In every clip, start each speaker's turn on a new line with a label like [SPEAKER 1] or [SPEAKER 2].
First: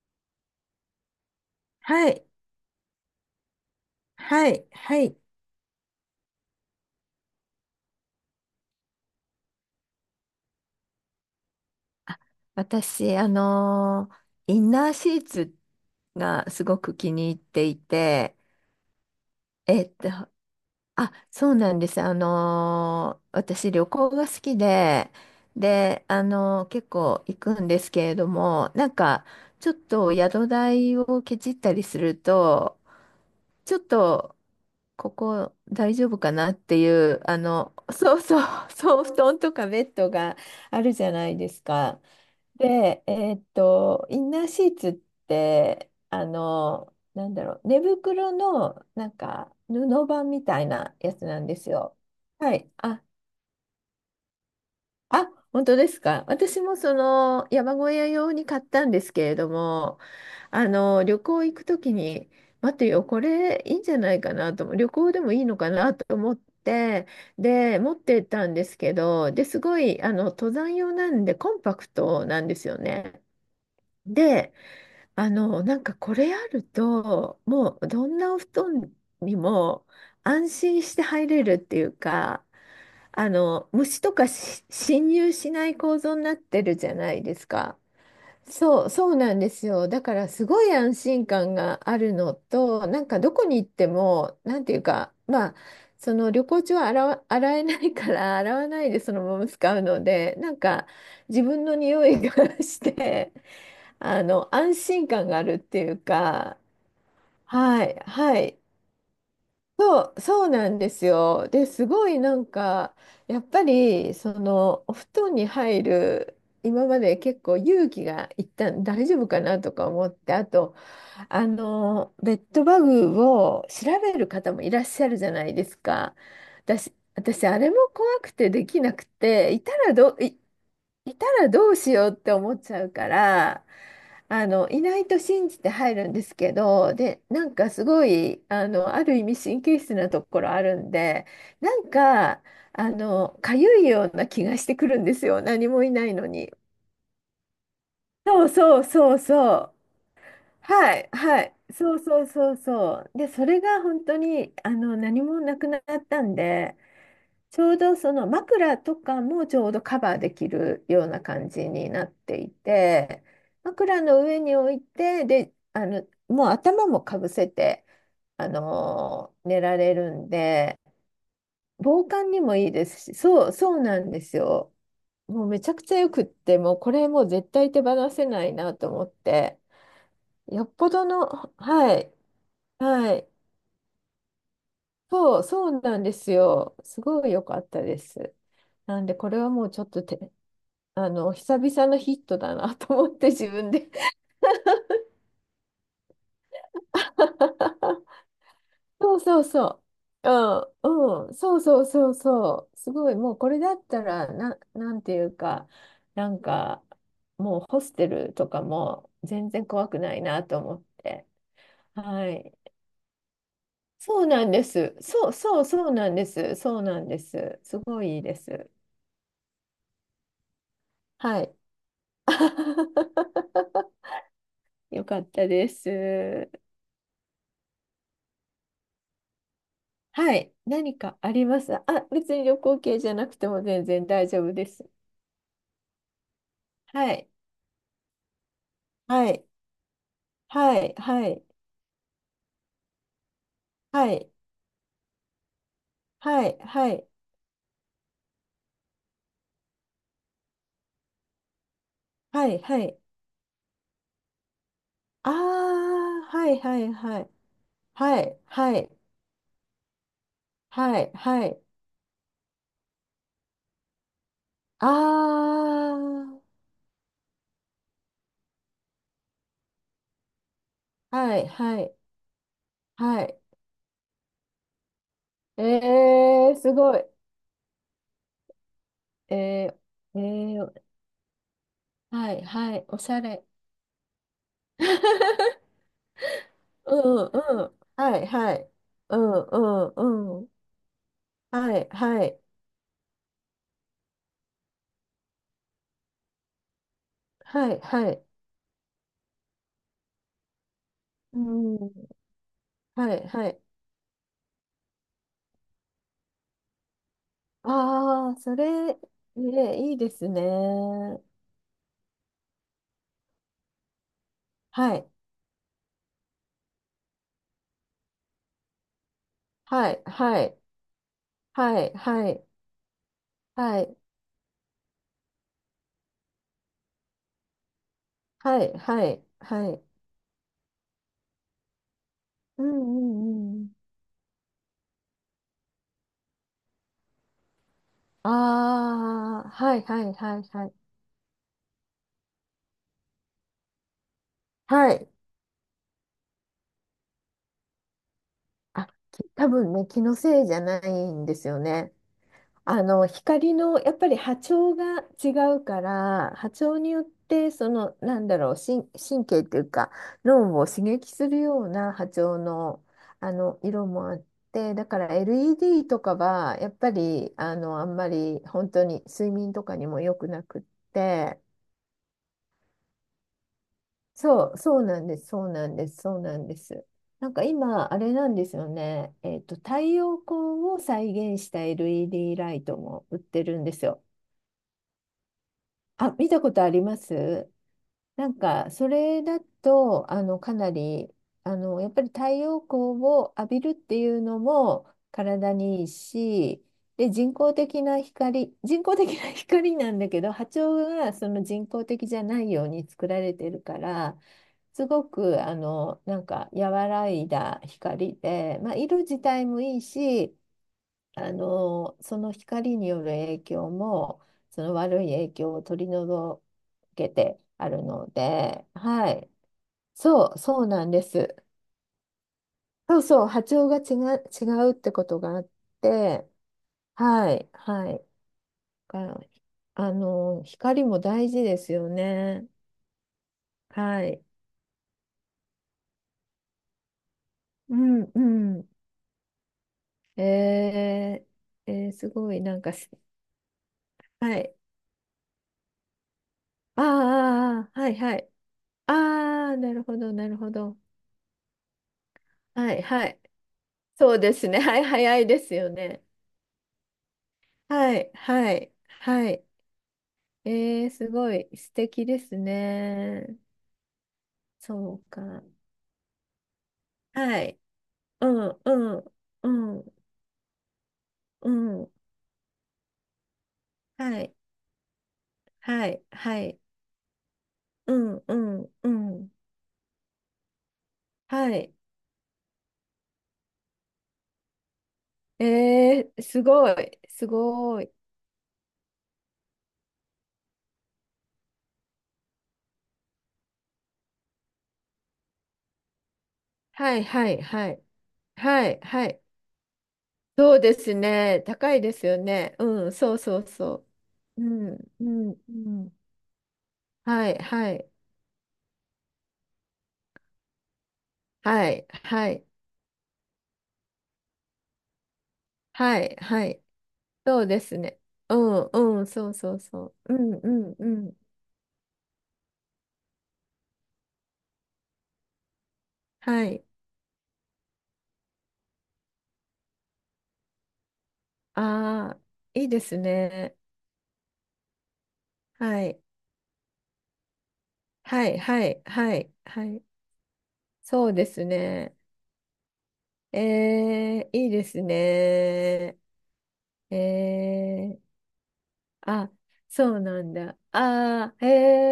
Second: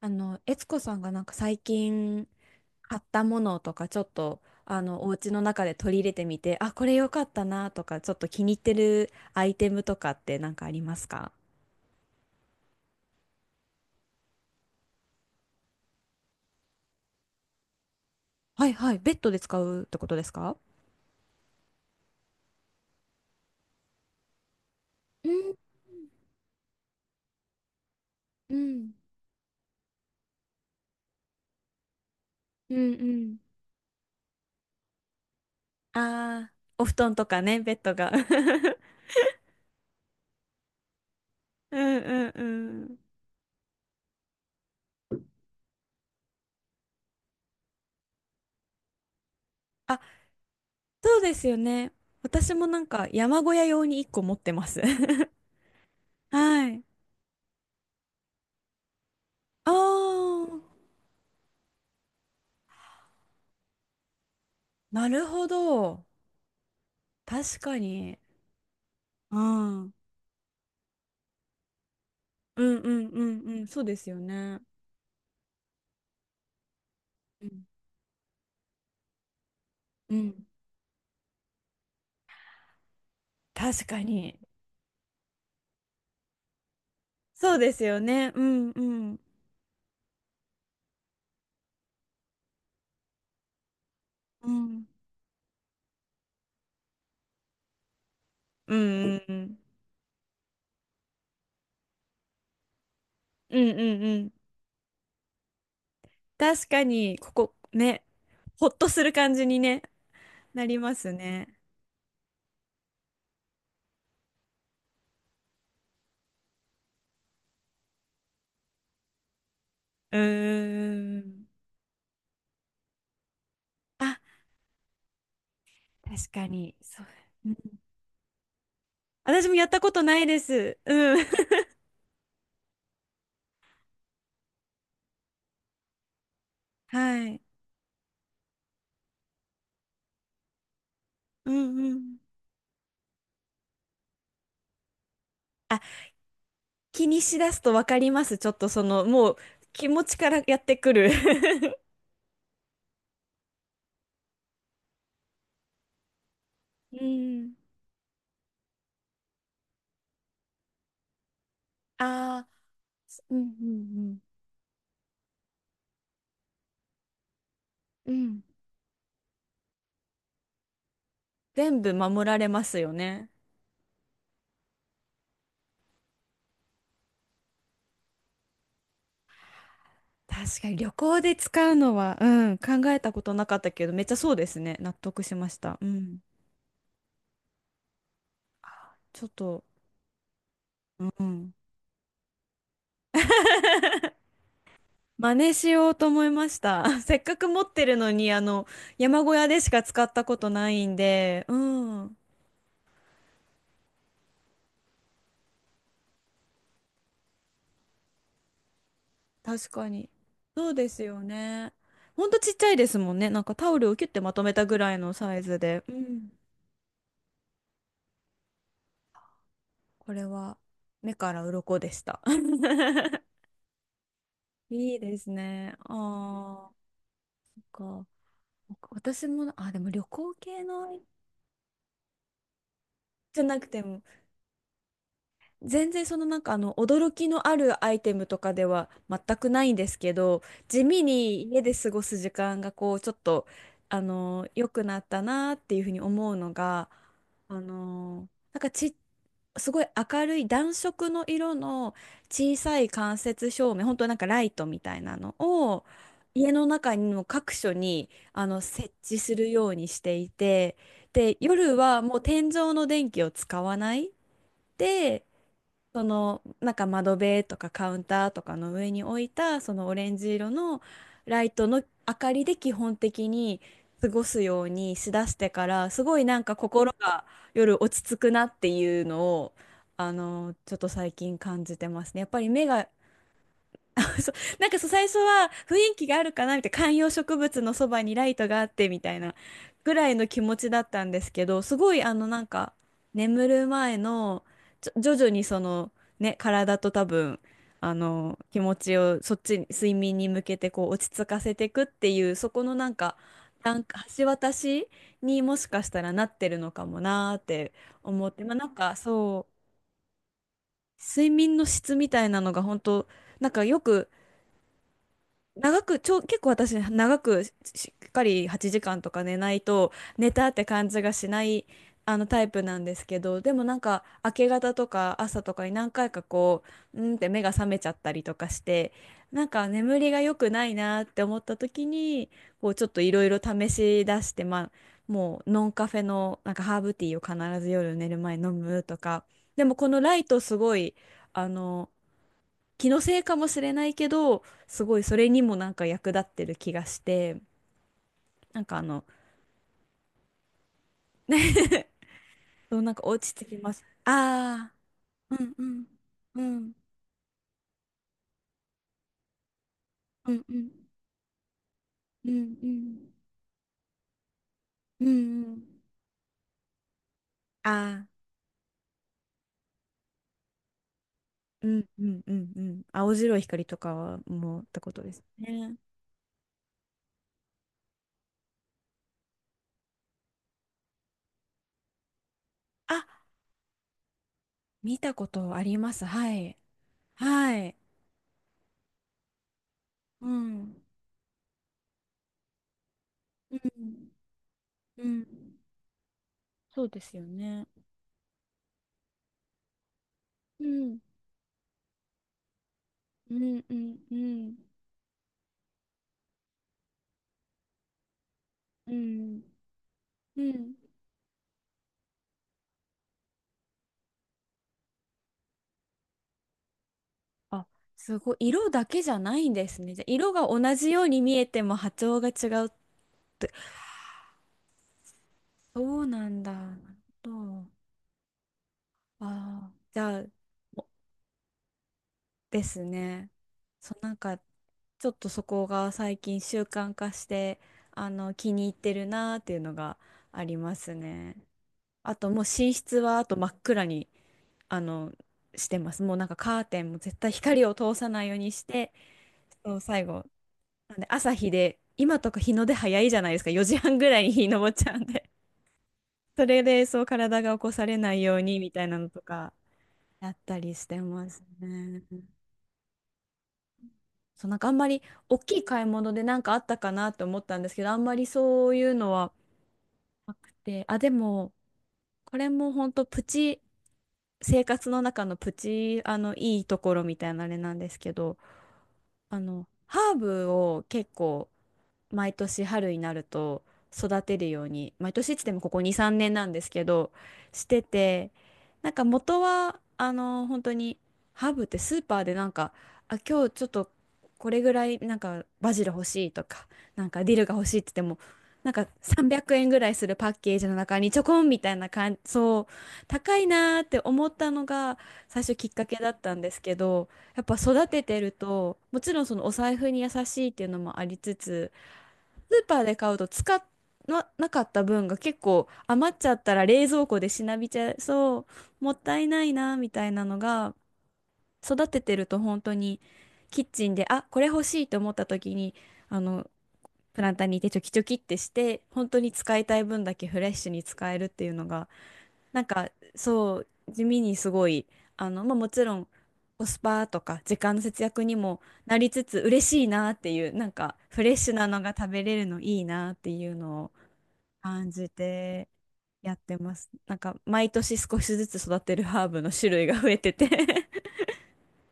[SPEAKER 1] 悦子さんがなんか最
[SPEAKER 2] はい、
[SPEAKER 1] 近買ったものとかちょっと
[SPEAKER 2] はい、
[SPEAKER 1] あ
[SPEAKER 2] は
[SPEAKER 1] のお
[SPEAKER 2] い。
[SPEAKER 1] 家の中で取り入れてみて、あ、これ良かったなとかちょっと気に入ってるアイテムとかってなんかありますか？
[SPEAKER 2] 私、インナーシーツがすごく気に入っていて、
[SPEAKER 1] はいはい、ベッドで使う
[SPEAKER 2] え
[SPEAKER 1] っ
[SPEAKER 2] っ
[SPEAKER 1] てこ
[SPEAKER 2] と、
[SPEAKER 1] とですか？
[SPEAKER 2] あ、そうなんです。私、旅行が好きで、
[SPEAKER 1] うん
[SPEAKER 2] で、結構行くんですけれど
[SPEAKER 1] う
[SPEAKER 2] も、
[SPEAKER 1] ん
[SPEAKER 2] ちょっと宿代をケチったりする
[SPEAKER 1] う
[SPEAKER 2] と、
[SPEAKER 1] ん。うん。
[SPEAKER 2] ちょっと、ここ大
[SPEAKER 1] あ
[SPEAKER 2] 丈夫かな
[SPEAKER 1] あ
[SPEAKER 2] って
[SPEAKER 1] ー、お
[SPEAKER 2] い
[SPEAKER 1] 布団
[SPEAKER 2] う、
[SPEAKER 1] と
[SPEAKER 2] あ
[SPEAKER 1] かね、ベ
[SPEAKER 2] の、
[SPEAKER 1] ッドが。
[SPEAKER 2] そうそう、そう、布団とかベッドがあるじゃないです
[SPEAKER 1] うん
[SPEAKER 2] か。
[SPEAKER 1] うんうん。
[SPEAKER 2] で、インナーシーツって、あの、なんだろう、寝袋の、なんか、
[SPEAKER 1] あ、
[SPEAKER 2] 布版みたいなや
[SPEAKER 1] そう
[SPEAKER 2] つ
[SPEAKER 1] で
[SPEAKER 2] なん
[SPEAKER 1] す
[SPEAKER 2] で
[SPEAKER 1] よ
[SPEAKER 2] す
[SPEAKER 1] ね。
[SPEAKER 2] よ。
[SPEAKER 1] 私
[SPEAKER 2] は
[SPEAKER 1] も
[SPEAKER 2] い。
[SPEAKER 1] なん
[SPEAKER 2] あ、
[SPEAKER 1] か山小屋用に1個持ってます。
[SPEAKER 2] あ、本当ですか。私
[SPEAKER 1] は
[SPEAKER 2] も
[SPEAKER 1] い。
[SPEAKER 2] その、山小屋用に買ったんですけれど
[SPEAKER 1] あ
[SPEAKER 2] も、
[SPEAKER 1] あ、
[SPEAKER 2] あの、旅行行くときに、待ってよ、これいいんじゃないかなと思う、旅
[SPEAKER 1] な
[SPEAKER 2] 行で
[SPEAKER 1] る
[SPEAKER 2] もいい
[SPEAKER 1] ほ
[SPEAKER 2] のかな
[SPEAKER 1] ど。
[SPEAKER 2] と思って、
[SPEAKER 1] 確か
[SPEAKER 2] で、持っ
[SPEAKER 1] に。
[SPEAKER 2] てったんですけど、
[SPEAKER 1] ああ、
[SPEAKER 2] で、すご
[SPEAKER 1] うん
[SPEAKER 2] い、あの、登山用なんで、コンパクトなんで
[SPEAKER 1] う
[SPEAKER 2] す
[SPEAKER 1] ん。
[SPEAKER 2] よ
[SPEAKER 1] うん
[SPEAKER 2] ね。
[SPEAKER 1] うん、そうですよ
[SPEAKER 2] で、
[SPEAKER 1] ね。
[SPEAKER 2] あの、なんかこれあると、
[SPEAKER 1] うん、
[SPEAKER 2] もうどんなお布団にも
[SPEAKER 1] うん。
[SPEAKER 2] 安心して入れるっていうか、あの、
[SPEAKER 1] 確
[SPEAKER 2] 虫
[SPEAKER 1] か
[SPEAKER 2] とか
[SPEAKER 1] に。
[SPEAKER 2] し侵入しない構造になってるじゃないです
[SPEAKER 1] そうで
[SPEAKER 2] か。
[SPEAKER 1] すよね。うんう
[SPEAKER 2] そう、そう
[SPEAKER 1] ん。
[SPEAKER 2] なんですよ。だからすごい安心感があるのと、なんかどこに行っても、
[SPEAKER 1] う
[SPEAKER 2] なんていう
[SPEAKER 1] ん。
[SPEAKER 2] か、まあ、その旅行中は洗わ、洗えないから洗わ
[SPEAKER 1] うん
[SPEAKER 2] ないで
[SPEAKER 1] う
[SPEAKER 2] そ
[SPEAKER 1] ん
[SPEAKER 2] の
[SPEAKER 1] う
[SPEAKER 2] まま
[SPEAKER 1] ん
[SPEAKER 2] 使うので、なんか自分の匂いが して、
[SPEAKER 1] うん。うんう
[SPEAKER 2] あ
[SPEAKER 1] ん。
[SPEAKER 2] の、安心感があるっていうか、
[SPEAKER 1] 確かにここ
[SPEAKER 2] はい、
[SPEAKER 1] ね、
[SPEAKER 2] はい。
[SPEAKER 1] ほっとする感じにね、
[SPEAKER 2] そう、そう
[SPEAKER 1] な
[SPEAKER 2] な
[SPEAKER 1] り
[SPEAKER 2] んで
[SPEAKER 1] ま
[SPEAKER 2] す
[SPEAKER 1] すね。
[SPEAKER 2] よ。で、すごいなんか、やっぱり、その、お布団に入る、今まで結構勇気がいったん大丈夫かなとか思っ
[SPEAKER 1] う
[SPEAKER 2] て、あと、
[SPEAKER 1] ーん。
[SPEAKER 2] あの、ベッドバグを調
[SPEAKER 1] あ、
[SPEAKER 2] べる方もいらっしゃるじゃないですか。
[SPEAKER 1] 確かに。
[SPEAKER 2] 私、
[SPEAKER 1] そう。
[SPEAKER 2] 私、
[SPEAKER 1] うん。
[SPEAKER 2] あれも怖くてできなく
[SPEAKER 1] 私
[SPEAKER 2] て、
[SPEAKER 1] も
[SPEAKER 2] い
[SPEAKER 1] やっ
[SPEAKER 2] た
[SPEAKER 1] たこ
[SPEAKER 2] ら
[SPEAKER 1] と
[SPEAKER 2] ど
[SPEAKER 1] な
[SPEAKER 2] う、
[SPEAKER 1] いです。う
[SPEAKER 2] い
[SPEAKER 1] ん。
[SPEAKER 2] たらどうしようって思っちゃうから、あの、いないと信じて入るんですけ ど、で、
[SPEAKER 1] は
[SPEAKER 2] な
[SPEAKER 1] い。
[SPEAKER 2] んかすごい、あの、ある意味神経質なところあるんで、
[SPEAKER 1] う
[SPEAKER 2] な
[SPEAKER 1] ん
[SPEAKER 2] ん
[SPEAKER 1] うん。
[SPEAKER 2] か、あの、かゆいような気がしてくるんですよ。何
[SPEAKER 1] あ、
[SPEAKER 2] もいないのに。
[SPEAKER 1] 気にしだすと分かります。
[SPEAKER 2] そ
[SPEAKER 1] ち
[SPEAKER 2] う
[SPEAKER 1] ょっと
[SPEAKER 2] そ
[SPEAKER 1] そ
[SPEAKER 2] う
[SPEAKER 1] の
[SPEAKER 2] そう
[SPEAKER 1] もう
[SPEAKER 2] そう。
[SPEAKER 1] 気持ちからやってく
[SPEAKER 2] はい、
[SPEAKER 1] る。
[SPEAKER 2] はい。そうそうそうそう。で、それが本当に、あの、何もなくなったんで、
[SPEAKER 1] うん。
[SPEAKER 2] ちょうどその枕とかもちょうどカバーできるような感じにな
[SPEAKER 1] あ
[SPEAKER 2] って
[SPEAKER 1] あ、
[SPEAKER 2] いて、
[SPEAKER 1] うんう
[SPEAKER 2] 枕
[SPEAKER 1] ん
[SPEAKER 2] の上に置いて、で、あの、もう頭もかぶせて、
[SPEAKER 1] うん。うん。
[SPEAKER 2] 寝られるんで、
[SPEAKER 1] 全部
[SPEAKER 2] 防
[SPEAKER 1] 守
[SPEAKER 2] 寒
[SPEAKER 1] ら
[SPEAKER 2] に
[SPEAKER 1] れ
[SPEAKER 2] も
[SPEAKER 1] ま
[SPEAKER 2] いい
[SPEAKER 1] す
[SPEAKER 2] で
[SPEAKER 1] よ
[SPEAKER 2] すし、
[SPEAKER 1] ね。
[SPEAKER 2] そう、そうなんですよ。もうめちゃくちゃよくって、もうこれもう絶対手放せないなと思って、
[SPEAKER 1] 確
[SPEAKER 2] よっ
[SPEAKER 1] かに
[SPEAKER 2] ぽ
[SPEAKER 1] 旅
[SPEAKER 2] ど
[SPEAKER 1] 行
[SPEAKER 2] の、
[SPEAKER 1] で使う
[SPEAKER 2] は
[SPEAKER 1] の
[SPEAKER 2] い、
[SPEAKER 1] は、うん、考えた
[SPEAKER 2] は
[SPEAKER 1] こ
[SPEAKER 2] い、
[SPEAKER 1] となかったけど、めっちゃそうですね。納得し
[SPEAKER 2] そう、
[SPEAKER 1] まし
[SPEAKER 2] そ
[SPEAKER 1] た。
[SPEAKER 2] う
[SPEAKER 1] う
[SPEAKER 2] なんで
[SPEAKER 1] ん。
[SPEAKER 2] すよ。すごい良かったです。なんで、
[SPEAKER 1] ちょ
[SPEAKER 2] こ
[SPEAKER 1] っ
[SPEAKER 2] れは
[SPEAKER 1] と、
[SPEAKER 2] もうちょっと手、あ
[SPEAKER 1] う
[SPEAKER 2] の、
[SPEAKER 1] ん。
[SPEAKER 2] 久々のヒットだなと思って自分で
[SPEAKER 1] 真似しようと思いました。せっかく持ってる のに、
[SPEAKER 2] そう
[SPEAKER 1] 山小
[SPEAKER 2] そう
[SPEAKER 1] 屋でしか
[SPEAKER 2] そ
[SPEAKER 1] 使った
[SPEAKER 2] う。
[SPEAKER 1] ことない
[SPEAKER 2] う
[SPEAKER 1] ん
[SPEAKER 2] ん、うん、
[SPEAKER 1] で、
[SPEAKER 2] そ
[SPEAKER 1] う
[SPEAKER 2] うそうそう
[SPEAKER 1] ん。
[SPEAKER 2] そう。すごい、もうこれだったら、な、なんていうか、なんか、もうホステルとかも全然
[SPEAKER 1] 確
[SPEAKER 2] 怖
[SPEAKER 1] か
[SPEAKER 2] く
[SPEAKER 1] に。
[SPEAKER 2] ないなと
[SPEAKER 1] そう
[SPEAKER 2] 思っ
[SPEAKER 1] ですよ
[SPEAKER 2] て。
[SPEAKER 1] ね。ほ
[SPEAKER 2] は
[SPEAKER 1] んとち
[SPEAKER 2] い。
[SPEAKER 1] っちゃいですもんね。なんかタオルをキュッて
[SPEAKER 2] そう
[SPEAKER 1] まと
[SPEAKER 2] なん
[SPEAKER 1] め
[SPEAKER 2] で
[SPEAKER 1] たぐら
[SPEAKER 2] す。
[SPEAKER 1] いの
[SPEAKER 2] そう
[SPEAKER 1] サイズ
[SPEAKER 2] そう
[SPEAKER 1] で。
[SPEAKER 2] そ
[SPEAKER 1] う
[SPEAKER 2] うなんで
[SPEAKER 1] ん。
[SPEAKER 2] す。そうなんです。すごいいいです。
[SPEAKER 1] これは目か
[SPEAKER 2] は
[SPEAKER 1] ら
[SPEAKER 2] い。
[SPEAKER 1] 鱗でした。いい
[SPEAKER 2] よ
[SPEAKER 1] で
[SPEAKER 2] かっ
[SPEAKER 1] す
[SPEAKER 2] たで
[SPEAKER 1] ね。
[SPEAKER 2] す。
[SPEAKER 1] ああ、なんか、私も、あ、でも旅
[SPEAKER 2] は
[SPEAKER 1] 行
[SPEAKER 2] い。
[SPEAKER 1] 系の
[SPEAKER 2] 何かありますあ、別に旅行系じゃなく
[SPEAKER 1] じゃ
[SPEAKER 2] て
[SPEAKER 1] な
[SPEAKER 2] も
[SPEAKER 1] くて
[SPEAKER 2] 全
[SPEAKER 1] も、
[SPEAKER 2] 然大丈夫です。
[SPEAKER 1] 全然そのなんか
[SPEAKER 2] は
[SPEAKER 1] 驚き
[SPEAKER 2] い。
[SPEAKER 1] のあるアイテムとかでは全
[SPEAKER 2] はい。
[SPEAKER 1] くないんですけど、
[SPEAKER 2] は
[SPEAKER 1] 地
[SPEAKER 2] い。
[SPEAKER 1] 味
[SPEAKER 2] は
[SPEAKER 1] に
[SPEAKER 2] い。
[SPEAKER 1] 家で過ごす時間がこう、ちょっと、
[SPEAKER 2] はい。
[SPEAKER 1] 良くなったなっていうふうに思う
[SPEAKER 2] は
[SPEAKER 1] の
[SPEAKER 2] い。
[SPEAKER 1] が、
[SPEAKER 2] はい。
[SPEAKER 1] あの、なんかちっすごい明るい暖色の色の
[SPEAKER 2] は
[SPEAKER 1] 小
[SPEAKER 2] い。
[SPEAKER 1] さ
[SPEAKER 2] は
[SPEAKER 1] い
[SPEAKER 2] い。
[SPEAKER 1] 間接照明、本当なんかライトみたいな
[SPEAKER 2] あ
[SPEAKER 1] のを
[SPEAKER 2] あ、は
[SPEAKER 1] 家
[SPEAKER 2] い。
[SPEAKER 1] の
[SPEAKER 2] はい。
[SPEAKER 1] 中に
[SPEAKER 2] は
[SPEAKER 1] も
[SPEAKER 2] い。
[SPEAKER 1] 各所に
[SPEAKER 2] はい。
[SPEAKER 1] あの
[SPEAKER 2] はい。
[SPEAKER 1] 設置するようにしていて、
[SPEAKER 2] はい。
[SPEAKER 1] で、
[SPEAKER 2] はい。
[SPEAKER 1] 夜はもう天井の電気を使わない。
[SPEAKER 2] あ
[SPEAKER 1] で、その
[SPEAKER 2] あ、
[SPEAKER 1] なんか窓辺とかカウンターとかの上に置いたそのオレンジ色の
[SPEAKER 2] は
[SPEAKER 1] ラ
[SPEAKER 2] い。
[SPEAKER 1] イト
[SPEAKER 2] は
[SPEAKER 1] の
[SPEAKER 2] い。
[SPEAKER 1] 明かりで基本
[SPEAKER 2] は
[SPEAKER 1] 的
[SPEAKER 2] い。
[SPEAKER 1] に過ごすようにしだして
[SPEAKER 2] え
[SPEAKER 1] からすごいなんか
[SPEAKER 2] ー、す
[SPEAKER 1] 心
[SPEAKER 2] ごい。
[SPEAKER 1] が夜落ち着くなっていうの
[SPEAKER 2] え
[SPEAKER 1] を
[SPEAKER 2] ー、え
[SPEAKER 1] ちょっ
[SPEAKER 2] ー、
[SPEAKER 1] と最近感じてますね。やっ
[SPEAKER 2] は
[SPEAKER 1] ぱ
[SPEAKER 2] い。
[SPEAKER 1] り目
[SPEAKER 2] はい。
[SPEAKER 1] が。
[SPEAKER 2] おしゃれ。
[SPEAKER 1] そう、なんかそう最初は雰 囲気があるかなみたいな
[SPEAKER 2] う
[SPEAKER 1] 観葉
[SPEAKER 2] ん
[SPEAKER 1] 植物
[SPEAKER 2] う
[SPEAKER 1] の
[SPEAKER 2] ん。
[SPEAKER 1] そばに
[SPEAKER 2] は
[SPEAKER 1] ラ
[SPEAKER 2] い
[SPEAKER 1] イト
[SPEAKER 2] は
[SPEAKER 1] があ
[SPEAKER 2] い。
[SPEAKER 1] ってみた
[SPEAKER 2] う
[SPEAKER 1] い
[SPEAKER 2] ん
[SPEAKER 1] な
[SPEAKER 2] う
[SPEAKER 1] ぐらいの
[SPEAKER 2] ん
[SPEAKER 1] 気
[SPEAKER 2] うん。
[SPEAKER 1] 持ちだったんですけど、す
[SPEAKER 2] はい、
[SPEAKER 1] ごいあ
[SPEAKER 2] は
[SPEAKER 1] の
[SPEAKER 2] い、
[SPEAKER 1] なんか眠る前の徐々にそのね、体と多分
[SPEAKER 2] はい、
[SPEAKER 1] あ
[SPEAKER 2] はい、
[SPEAKER 1] の気持ちをそっちに睡眠に向けてこう落ち着
[SPEAKER 2] う
[SPEAKER 1] かせていくっ
[SPEAKER 2] ん。
[SPEAKER 1] ていう、そこのなん
[SPEAKER 2] は
[SPEAKER 1] か、
[SPEAKER 2] い、はい。
[SPEAKER 1] なんか橋渡しにもしかしたらなってるのかもなーって思っ
[SPEAKER 2] ああ、
[SPEAKER 1] て、まあ
[SPEAKER 2] そ
[SPEAKER 1] なん
[SPEAKER 2] れ、
[SPEAKER 1] かそう
[SPEAKER 2] ね、いいですね。
[SPEAKER 1] 睡眠の質みたいなのが本当なんかよく
[SPEAKER 2] はい、
[SPEAKER 1] 長く、結構私、長くし、しっかり8時間とか寝ない
[SPEAKER 2] は
[SPEAKER 1] と、
[SPEAKER 2] い、
[SPEAKER 1] 寝
[SPEAKER 2] は
[SPEAKER 1] たっ
[SPEAKER 2] い、
[SPEAKER 1] て感じがしない、
[SPEAKER 2] はい、
[SPEAKER 1] あの
[SPEAKER 2] は
[SPEAKER 1] タ
[SPEAKER 2] い、
[SPEAKER 1] イプなんですけど、でもなん
[SPEAKER 2] はい、
[SPEAKER 1] か、明け方とか朝とかに何回かこう、うんって目が覚めちゃったりとかし
[SPEAKER 2] はい、
[SPEAKER 1] て、
[SPEAKER 2] はい、
[SPEAKER 1] なんか
[SPEAKER 2] はい。
[SPEAKER 1] 眠りが良くないなって思った時に、
[SPEAKER 2] うん
[SPEAKER 1] こう、ちょっと
[SPEAKER 2] う
[SPEAKER 1] いろいろ
[SPEAKER 2] んう
[SPEAKER 1] 試
[SPEAKER 2] ん。
[SPEAKER 1] し出して、まあ、もう、ノンカフェの、なんかハーブティーを必ず夜寝る前に飲むとか、
[SPEAKER 2] ああ、
[SPEAKER 1] でも
[SPEAKER 2] はい、
[SPEAKER 1] この
[SPEAKER 2] はい、
[SPEAKER 1] ライ
[SPEAKER 2] は
[SPEAKER 1] ト
[SPEAKER 2] い、
[SPEAKER 1] す
[SPEAKER 2] はい。
[SPEAKER 1] ごい、あの、気のせいかもしれないけど、す
[SPEAKER 2] は
[SPEAKER 1] ごい
[SPEAKER 2] い。
[SPEAKER 1] それにもなんか役立ってる気がして、なんかあ
[SPEAKER 2] あ、
[SPEAKER 1] の、
[SPEAKER 2] き多分ね、気のせいじゃないん
[SPEAKER 1] ね。
[SPEAKER 2] ですよ ね。
[SPEAKER 1] そう、
[SPEAKER 2] あ
[SPEAKER 1] なんか
[SPEAKER 2] の
[SPEAKER 1] 落ちて
[SPEAKER 2] 光
[SPEAKER 1] きま
[SPEAKER 2] の
[SPEAKER 1] す。
[SPEAKER 2] やっぱり波
[SPEAKER 1] あ
[SPEAKER 2] 長が違
[SPEAKER 1] あ、うんう
[SPEAKER 2] うか
[SPEAKER 1] ん
[SPEAKER 2] ら
[SPEAKER 1] う
[SPEAKER 2] 波
[SPEAKER 1] ん
[SPEAKER 2] 長によってそのなんだろう神、神経というか
[SPEAKER 1] うん。う
[SPEAKER 2] 脳を
[SPEAKER 1] ん
[SPEAKER 2] 刺激するような波
[SPEAKER 1] う
[SPEAKER 2] 長の、
[SPEAKER 1] ん
[SPEAKER 2] あの色もあってだか
[SPEAKER 1] うんう
[SPEAKER 2] ら
[SPEAKER 1] んうん。
[SPEAKER 2] LED とかはやっぱりあのあん
[SPEAKER 1] あ
[SPEAKER 2] ま
[SPEAKER 1] あ、
[SPEAKER 2] り本当に睡眠とかにも良くなくって
[SPEAKER 1] うんうんうん。うん。青白い光とかは
[SPEAKER 2] そう、
[SPEAKER 1] もうっ
[SPEAKER 2] そ
[SPEAKER 1] て
[SPEAKER 2] う
[SPEAKER 1] こ
[SPEAKER 2] な
[SPEAKER 1] と
[SPEAKER 2] ん
[SPEAKER 1] で
[SPEAKER 2] で
[SPEAKER 1] す
[SPEAKER 2] すそうな
[SPEAKER 1] ね。
[SPEAKER 2] んですそうなんです。なんか今あれなんですよね、太陽光を再現した LED ライトも売っ
[SPEAKER 1] あ、
[SPEAKER 2] てるんですよ。
[SPEAKER 1] 見たことあります。
[SPEAKER 2] あ、見
[SPEAKER 1] は
[SPEAKER 2] たこ
[SPEAKER 1] い。
[SPEAKER 2] とあります
[SPEAKER 1] はい。
[SPEAKER 2] なんか、それだと、あ
[SPEAKER 1] う
[SPEAKER 2] の、かな
[SPEAKER 1] ん。
[SPEAKER 2] り、あの、やっぱり太陽光を浴
[SPEAKER 1] う
[SPEAKER 2] びるってい
[SPEAKER 1] ん。
[SPEAKER 2] うのも
[SPEAKER 1] う
[SPEAKER 2] 体
[SPEAKER 1] ん。
[SPEAKER 2] にいいし、
[SPEAKER 1] そうで
[SPEAKER 2] で、
[SPEAKER 1] すよ
[SPEAKER 2] 人工
[SPEAKER 1] ね。
[SPEAKER 2] 的な光、人工的な 光なんだけど、波
[SPEAKER 1] う
[SPEAKER 2] 長
[SPEAKER 1] ん。
[SPEAKER 2] がその人工的じゃないように作ら
[SPEAKER 1] う
[SPEAKER 2] れてる
[SPEAKER 1] んう
[SPEAKER 2] か
[SPEAKER 1] んう
[SPEAKER 2] ら、
[SPEAKER 1] ん。
[SPEAKER 2] すごく、あの、なんか、和らいだ光で、まあ、
[SPEAKER 1] う
[SPEAKER 2] 色自
[SPEAKER 1] ん。
[SPEAKER 2] 体もいいし、
[SPEAKER 1] うん。
[SPEAKER 2] あのその光による影響もその悪い影響を取り除けて
[SPEAKER 1] あ、
[SPEAKER 2] あるの
[SPEAKER 1] すごい。
[SPEAKER 2] で、
[SPEAKER 1] 色だけじ
[SPEAKER 2] は
[SPEAKER 1] ゃ
[SPEAKER 2] い、
[SPEAKER 1] ないんですね。じゃあ色
[SPEAKER 2] そう
[SPEAKER 1] が
[SPEAKER 2] そう
[SPEAKER 1] 同
[SPEAKER 2] な
[SPEAKER 1] じ
[SPEAKER 2] ん
[SPEAKER 1] よ
[SPEAKER 2] で
[SPEAKER 1] うに見
[SPEAKER 2] す。
[SPEAKER 1] えても波長が違うっ
[SPEAKER 2] そうそう波
[SPEAKER 1] て。
[SPEAKER 2] 長が違う、違うってことがあっ
[SPEAKER 1] そうな
[SPEAKER 2] て、
[SPEAKER 1] んだ。なるほ
[SPEAKER 2] はい
[SPEAKER 1] ど。
[SPEAKER 2] はいが
[SPEAKER 1] ああ、
[SPEAKER 2] あ
[SPEAKER 1] じゃあ、
[SPEAKER 2] の光
[SPEAKER 1] お、
[SPEAKER 2] も大事ですよね。
[SPEAKER 1] ですね。そう、
[SPEAKER 2] は
[SPEAKER 1] なん
[SPEAKER 2] い、
[SPEAKER 1] か、ちょっとそこが最近習慣化して、
[SPEAKER 2] うんう
[SPEAKER 1] 気に
[SPEAKER 2] ん。
[SPEAKER 1] 入ってるなーっていうのが
[SPEAKER 2] え
[SPEAKER 1] ありますね。
[SPEAKER 2] ー、えーす
[SPEAKER 1] あと
[SPEAKER 2] ご
[SPEAKER 1] も
[SPEAKER 2] い
[SPEAKER 1] う
[SPEAKER 2] なんか
[SPEAKER 1] 寝
[SPEAKER 2] す
[SPEAKER 1] 室はあと真っ暗に、
[SPEAKER 2] はい
[SPEAKER 1] あの、してます。もうなんかカー
[SPEAKER 2] あ
[SPEAKER 1] テ
[SPEAKER 2] ー
[SPEAKER 1] ンも絶対光
[SPEAKER 2] あーあ
[SPEAKER 1] を
[SPEAKER 2] ーは
[SPEAKER 1] 通
[SPEAKER 2] い
[SPEAKER 1] さ
[SPEAKER 2] は
[SPEAKER 1] ない
[SPEAKER 2] い
[SPEAKER 1] ようにして、
[SPEAKER 2] ああな
[SPEAKER 1] そう、
[SPEAKER 2] るほ
[SPEAKER 1] 最
[SPEAKER 2] ど
[SPEAKER 1] 後
[SPEAKER 2] なるほど
[SPEAKER 1] なんで朝日で、今とか日の
[SPEAKER 2] は
[SPEAKER 1] 出
[SPEAKER 2] い
[SPEAKER 1] 早
[SPEAKER 2] は
[SPEAKER 1] いじ
[SPEAKER 2] い。
[SPEAKER 1] ゃないですか。4時半ぐ
[SPEAKER 2] そう
[SPEAKER 1] らいに
[SPEAKER 2] です
[SPEAKER 1] 日
[SPEAKER 2] ね。
[SPEAKER 1] 昇っ
[SPEAKER 2] はい、
[SPEAKER 1] ちゃうん
[SPEAKER 2] 早い
[SPEAKER 1] で。
[SPEAKER 2] ですよね。
[SPEAKER 1] それでそう体が起こさ
[SPEAKER 2] は
[SPEAKER 1] れ
[SPEAKER 2] い、
[SPEAKER 1] ないよう
[SPEAKER 2] は
[SPEAKER 1] にみ
[SPEAKER 2] い、
[SPEAKER 1] たいなのと
[SPEAKER 2] はい。
[SPEAKER 1] かやったりし
[SPEAKER 2] えー、
[SPEAKER 1] て
[SPEAKER 2] す
[SPEAKER 1] ま
[SPEAKER 2] ご
[SPEAKER 1] す
[SPEAKER 2] い素
[SPEAKER 1] ね。
[SPEAKER 2] 敵ですね。
[SPEAKER 1] そうなんかあんま
[SPEAKER 2] そ
[SPEAKER 1] り
[SPEAKER 2] う
[SPEAKER 1] 大
[SPEAKER 2] か。
[SPEAKER 1] きい買い物でなんかあったかなと思
[SPEAKER 2] は
[SPEAKER 1] った
[SPEAKER 2] い。
[SPEAKER 1] んですけど、あんま
[SPEAKER 2] う
[SPEAKER 1] り
[SPEAKER 2] ん、
[SPEAKER 1] そういう
[SPEAKER 2] うん、
[SPEAKER 1] のは
[SPEAKER 2] うん、
[SPEAKER 1] なくて、あ、で
[SPEAKER 2] う
[SPEAKER 1] も
[SPEAKER 2] ん。
[SPEAKER 1] これも本当プチ、
[SPEAKER 2] はい、
[SPEAKER 1] 生活の中のプ
[SPEAKER 2] は
[SPEAKER 1] チ、
[SPEAKER 2] い、
[SPEAKER 1] あの
[SPEAKER 2] はい。
[SPEAKER 1] いいところみたいなあれなんで
[SPEAKER 2] う
[SPEAKER 1] すけ
[SPEAKER 2] ん、う
[SPEAKER 1] ど、
[SPEAKER 2] ん、うん。
[SPEAKER 1] あのハーブを結
[SPEAKER 2] は
[SPEAKER 1] 構
[SPEAKER 2] い。
[SPEAKER 1] 毎年春になると育てるように、毎年っつってもここ2、
[SPEAKER 2] え
[SPEAKER 1] 3
[SPEAKER 2] ー、
[SPEAKER 1] 年
[SPEAKER 2] す
[SPEAKER 1] なんです
[SPEAKER 2] ご
[SPEAKER 1] け
[SPEAKER 2] い、
[SPEAKER 1] ど、
[SPEAKER 2] す
[SPEAKER 1] し
[SPEAKER 2] ご
[SPEAKER 1] て
[SPEAKER 2] い。
[SPEAKER 1] て、なんか元は、本当に、ハーブってスーパーでなんか、あ、今日ちょっとこれぐらい、なんかバジル欲しいとか、
[SPEAKER 2] はい、
[SPEAKER 1] なんか
[SPEAKER 2] は
[SPEAKER 1] ディ
[SPEAKER 2] い、
[SPEAKER 1] ルが欲
[SPEAKER 2] は
[SPEAKER 1] しいっ
[SPEAKER 2] い。
[SPEAKER 1] て言っても、
[SPEAKER 2] は
[SPEAKER 1] なん
[SPEAKER 2] い、
[SPEAKER 1] か
[SPEAKER 2] はい。
[SPEAKER 1] 300円ぐらいするパッケ
[SPEAKER 2] そ
[SPEAKER 1] ー
[SPEAKER 2] う
[SPEAKER 1] ジ
[SPEAKER 2] で
[SPEAKER 1] の
[SPEAKER 2] す
[SPEAKER 1] 中にちょこ
[SPEAKER 2] ね。
[SPEAKER 1] んみた
[SPEAKER 2] 高
[SPEAKER 1] い
[SPEAKER 2] い
[SPEAKER 1] な
[SPEAKER 2] です
[SPEAKER 1] 感
[SPEAKER 2] よ
[SPEAKER 1] じ、
[SPEAKER 2] ね。
[SPEAKER 1] そ
[SPEAKER 2] うん、
[SPEAKER 1] う、
[SPEAKER 2] そう
[SPEAKER 1] 高
[SPEAKER 2] そ
[SPEAKER 1] い
[SPEAKER 2] う
[SPEAKER 1] なーっ
[SPEAKER 2] そ
[SPEAKER 1] て思っ
[SPEAKER 2] う。う
[SPEAKER 1] たの
[SPEAKER 2] ん、
[SPEAKER 1] が
[SPEAKER 2] うん、
[SPEAKER 1] 最
[SPEAKER 2] う
[SPEAKER 1] 初きっかけ
[SPEAKER 2] ん。
[SPEAKER 1] だったんですけど、
[SPEAKER 2] はい、
[SPEAKER 1] やっぱ
[SPEAKER 2] は
[SPEAKER 1] 育
[SPEAKER 2] い。
[SPEAKER 1] ててるともちろんそのお財布に優しいっていうのもありつ
[SPEAKER 2] は
[SPEAKER 1] つ、
[SPEAKER 2] い、はい、
[SPEAKER 1] スーパーで買うと使っなかった分が結構
[SPEAKER 2] は
[SPEAKER 1] 余っ
[SPEAKER 2] い、
[SPEAKER 1] ちゃっ
[SPEAKER 2] は
[SPEAKER 1] た
[SPEAKER 2] い。
[SPEAKER 1] ら冷蔵庫で
[SPEAKER 2] そ
[SPEAKER 1] し
[SPEAKER 2] う
[SPEAKER 1] な
[SPEAKER 2] で
[SPEAKER 1] び
[SPEAKER 2] す
[SPEAKER 1] ちゃい
[SPEAKER 2] ね。う
[SPEAKER 1] そ
[SPEAKER 2] ん、
[SPEAKER 1] う、もっ
[SPEAKER 2] うん、
[SPEAKER 1] たい
[SPEAKER 2] そう
[SPEAKER 1] ない
[SPEAKER 2] そう
[SPEAKER 1] なみ
[SPEAKER 2] そ
[SPEAKER 1] たい
[SPEAKER 2] う。う
[SPEAKER 1] な
[SPEAKER 2] ん、
[SPEAKER 1] の
[SPEAKER 2] う
[SPEAKER 1] が、
[SPEAKER 2] ん、うん。
[SPEAKER 1] 育ててると本当にキッチンで、あ、これ欲しいと思った時にあ
[SPEAKER 2] は
[SPEAKER 1] の
[SPEAKER 2] い。
[SPEAKER 1] プランターにいてチョキチョキってして本当に使いたい分だけフレッシュに使えるっていうのが
[SPEAKER 2] ああ、
[SPEAKER 1] なん
[SPEAKER 2] いいで
[SPEAKER 1] か
[SPEAKER 2] すね。
[SPEAKER 1] そう地味にすごい、まあ、も
[SPEAKER 2] は
[SPEAKER 1] ちろ
[SPEAKER 2] い、
[SPEAKER 1] んコスパとか時間の節約
[SPEAKER 2] は
[SPEAKER 1] に
[SPEAKER 2] い、
[SPEAKER 1] も
[SPEAKER 2] はい、
[SPEAKER 1] なり
[SPEAKER 2] は
[SPEAKER 1] つ
[SPEAKER 2] い、
[SPEAKER 1] つ
[SPEAKER 2] は
[SPEAKER 1] 嬉し
[SPEAKER 2] い。
[SPEAKER 1] いなっていう、なんか
[SPEAKER 2] そう
[SPEAKER 1] フ
[SPEAKER 2] で
[SPEAKER 1] レッ
[SPEAKER 2] す
[SPEAKER 1] シュなのが
[SPEAKER 2] ね。
[SPEAKER 1] 食べれるのいいなっていうのを
[SPEAKER 2] えー、いいです
[SPEAKER 1] 感じて
[SPEAKER 2] ね。
[SPEAKER 1] やってます。
[SPEAKER 2] え
[SPEAKER 1] なんか毎年
[SPEAKER 2] ー
[SPEAKER 1] 少しずつ育てるハー
[SPEAKER 2] あ、
[SPEAKER 1] ブの種類
[SPEAKER 2] そ
[SPEAKER 1] が
[SPEAKER 2] う
[SPEAKER 1] 増え
[SPEAKER 2] な
[SPEAKER 1] て
[SPEAKER 2] ん
[SPEAKER 1] て。
[SPEAKER 2] だ。ああ、へ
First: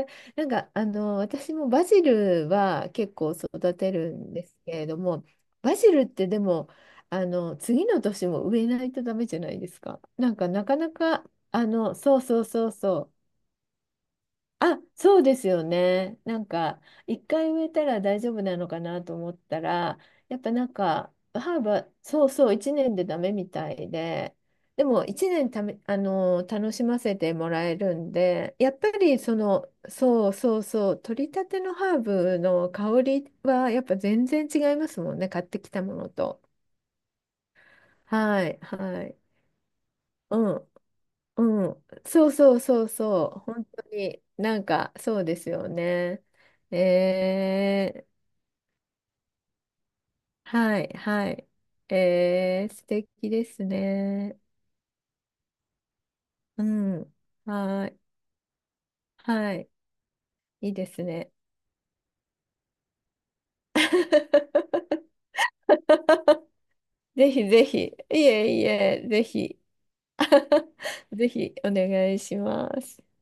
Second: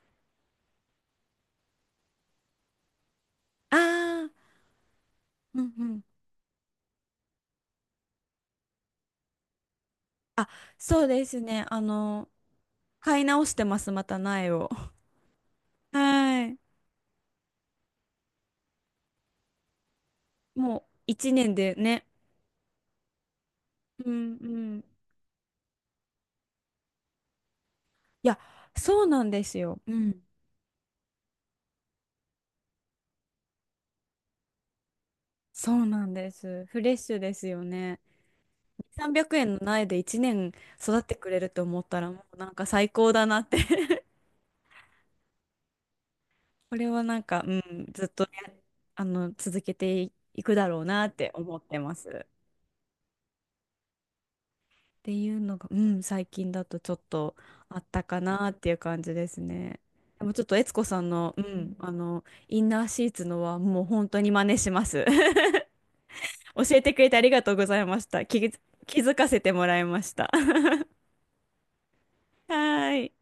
[SPEAKER 2] え。なんか、あの、私もバジルは結構 育てる
[SPEAKER 1] ああ、
[SPEAKER 2] んですけれども、
[SPEAKER 1] うん
[SPEAKER 2] バ
[SPEAKER 1] う
[SPEAKER 2] ジ
[SPEAKER 1] ん。
[SPEAKER 2] ルってでも、あの、次の年も植えないとダメじゃないですか。なん
[SPEAKER 1] あ、
[SPEAKER 2] か、なかな
[SPEAKER 1] そうで
[SPEAKER 2] か、
[SPEAKER 1] すね。
[SPEAKER 2] あの、そうそうそうそ
[SPEAKER 1] 買
[SPEAKER 2] う。
[SPEAKER 1] い直してます、また苗を。
[SPEAKER 2] あ、そうですよね。な
[SPEAKER 1] は
[SPEAKER 2] ん
[SPEAKER 1] い。
[SPEAKER 2] か、一回植えたら大丈夫なのかなと思ったら、やっぱなん
[SPEAKER 1] もう
[SPEAKER 2] か、
[SPEAKER 1] 一年
[SPEAKER 2] ハーブ
[SPEAKER 1] で
[SPEAKER 2] は、
[SPEAKER 1] ね。
[SPEAKER 2] そうそう、一年でダメみたい
[SPEAKER 1] う
[SPEAKER 2] で、
[SPEAKER 1] んうん。い
[SPEAKER 2] でも一年ため、あの、楽しませてもらえるん
[SPEAKER 1] や、
[SPEAKER 2] で、やっぱ
[SPEAKER 1] そう
[SPEAKER 2] り
[SPEAKER 1] なん
[SPEAKER 2] そ
[SPEAKER 1] です
[SPEAKER 2] の、
[SPEAKER 1] よ。うん。
[SPEAKER 2] そうそうそう、取りたてのハーブの香りはやっぱ全然違いますもんね、買ってき
[SPEAKER 1] そ
[SPEAKER 2] た
[SPEAKER 1] う
[SPEAKER 2] も
[SPEAKER 1] な
[SPEAKER 2] の
[SPEAKER 1] んで
[SPEAKER 2] と。
[SPEAKER 1] す。フレッシュですよね。
[SPEAKER 2] はい、はい。
[SPEAKER 1] 300円の苗で1年
[SPEAKER 2] うん。
[SPEAKER 1] 育ってくれると
[SPEAKER 2] う
[SPEAKER 1] 思
[SPEAKER 2] ん、
[SPEAKER 1] ったらも
[SPEAKER 2] そう
[SPEAKER 1] うなん
[SPEAKER 2] そう
[SPEAKER 1] か
[SPEAKER 2] そ
[SPEAKER 1] 最
[SPEAKER 2] う
[SPEAKER 1] 高だ
[SPEAKER 2] そ
[SPEAKER 1] な
[SPEAKER 2] う、
[SPEAKER 1] って。
[SPEAKER 2] 本当になんかそうですよね。
[SPEAKER 1] これはなんか、うん、
[SPEAKER 2] え
[SPEAKER 1] ず
[SPEAKER 2] ー、
[SPEAKER 1] っとね、続けていくだ
[SPEAKER 2] は
[SPEAKER 1] ろう
[SPEAKER 2] い
[SPEAKER 1] なって
[SPEAKER 2] はい。
[SPEAKER 1] 思ってます。
[SPEAKER 2] えー、素敵ですね。
[SPEAKER 1] っていうのが、うん、最近
[SPEAKER 2] う
[SPEAKER 1] だとちょっ
[SPEAKER 2] ん、
[SPEAKER 1] とあっ
[SPEAKER 2] はい
[SPEAKER 1] たかなっていう感じです
[SPEAKER 2] はい、
[SPEAKER 1] ね。でもちょっと
[SPEAKER 2] い
[SPEAKER 1] 悦
[SPEAKER 2] い
[SPEAKER 1] 子
[SPEAKER 2] で
[SPEAKER 1] さ
[SPEAKER 2] す
[SPEAKER 1] ん
[SPEAKER 2] ね。
[SPEAKER 1] の、うん、インナーシーツのはもう本当に真似しま す。教えてくれてあり
[SPEAKER 2] ぜ
[SPEAKER 1] が
[SPEAKER 2] ひ
[SPEAKER 1] とう
[SPEAKER 2] ぜ
[SPEAKER 1] ござ
[SPEAKER 2] ひ、
[SPEAKER 1] い
[SPEAKER 2] い
[SPEAKER 1] ました。
[SPEAKER 2] えい
[SPEAKER 1] 気
[SPEAKER 2] え、
[SPEAKER 1] づ
[SPEAKER 2] ぜ
[SPEAKER 1] かせて
[SPEAKER 2] ひ、
[SPEAKER 1] もらいました。は
[SPEAKER 2] ぜひお願いします。
[SPEAKER 1] ーい。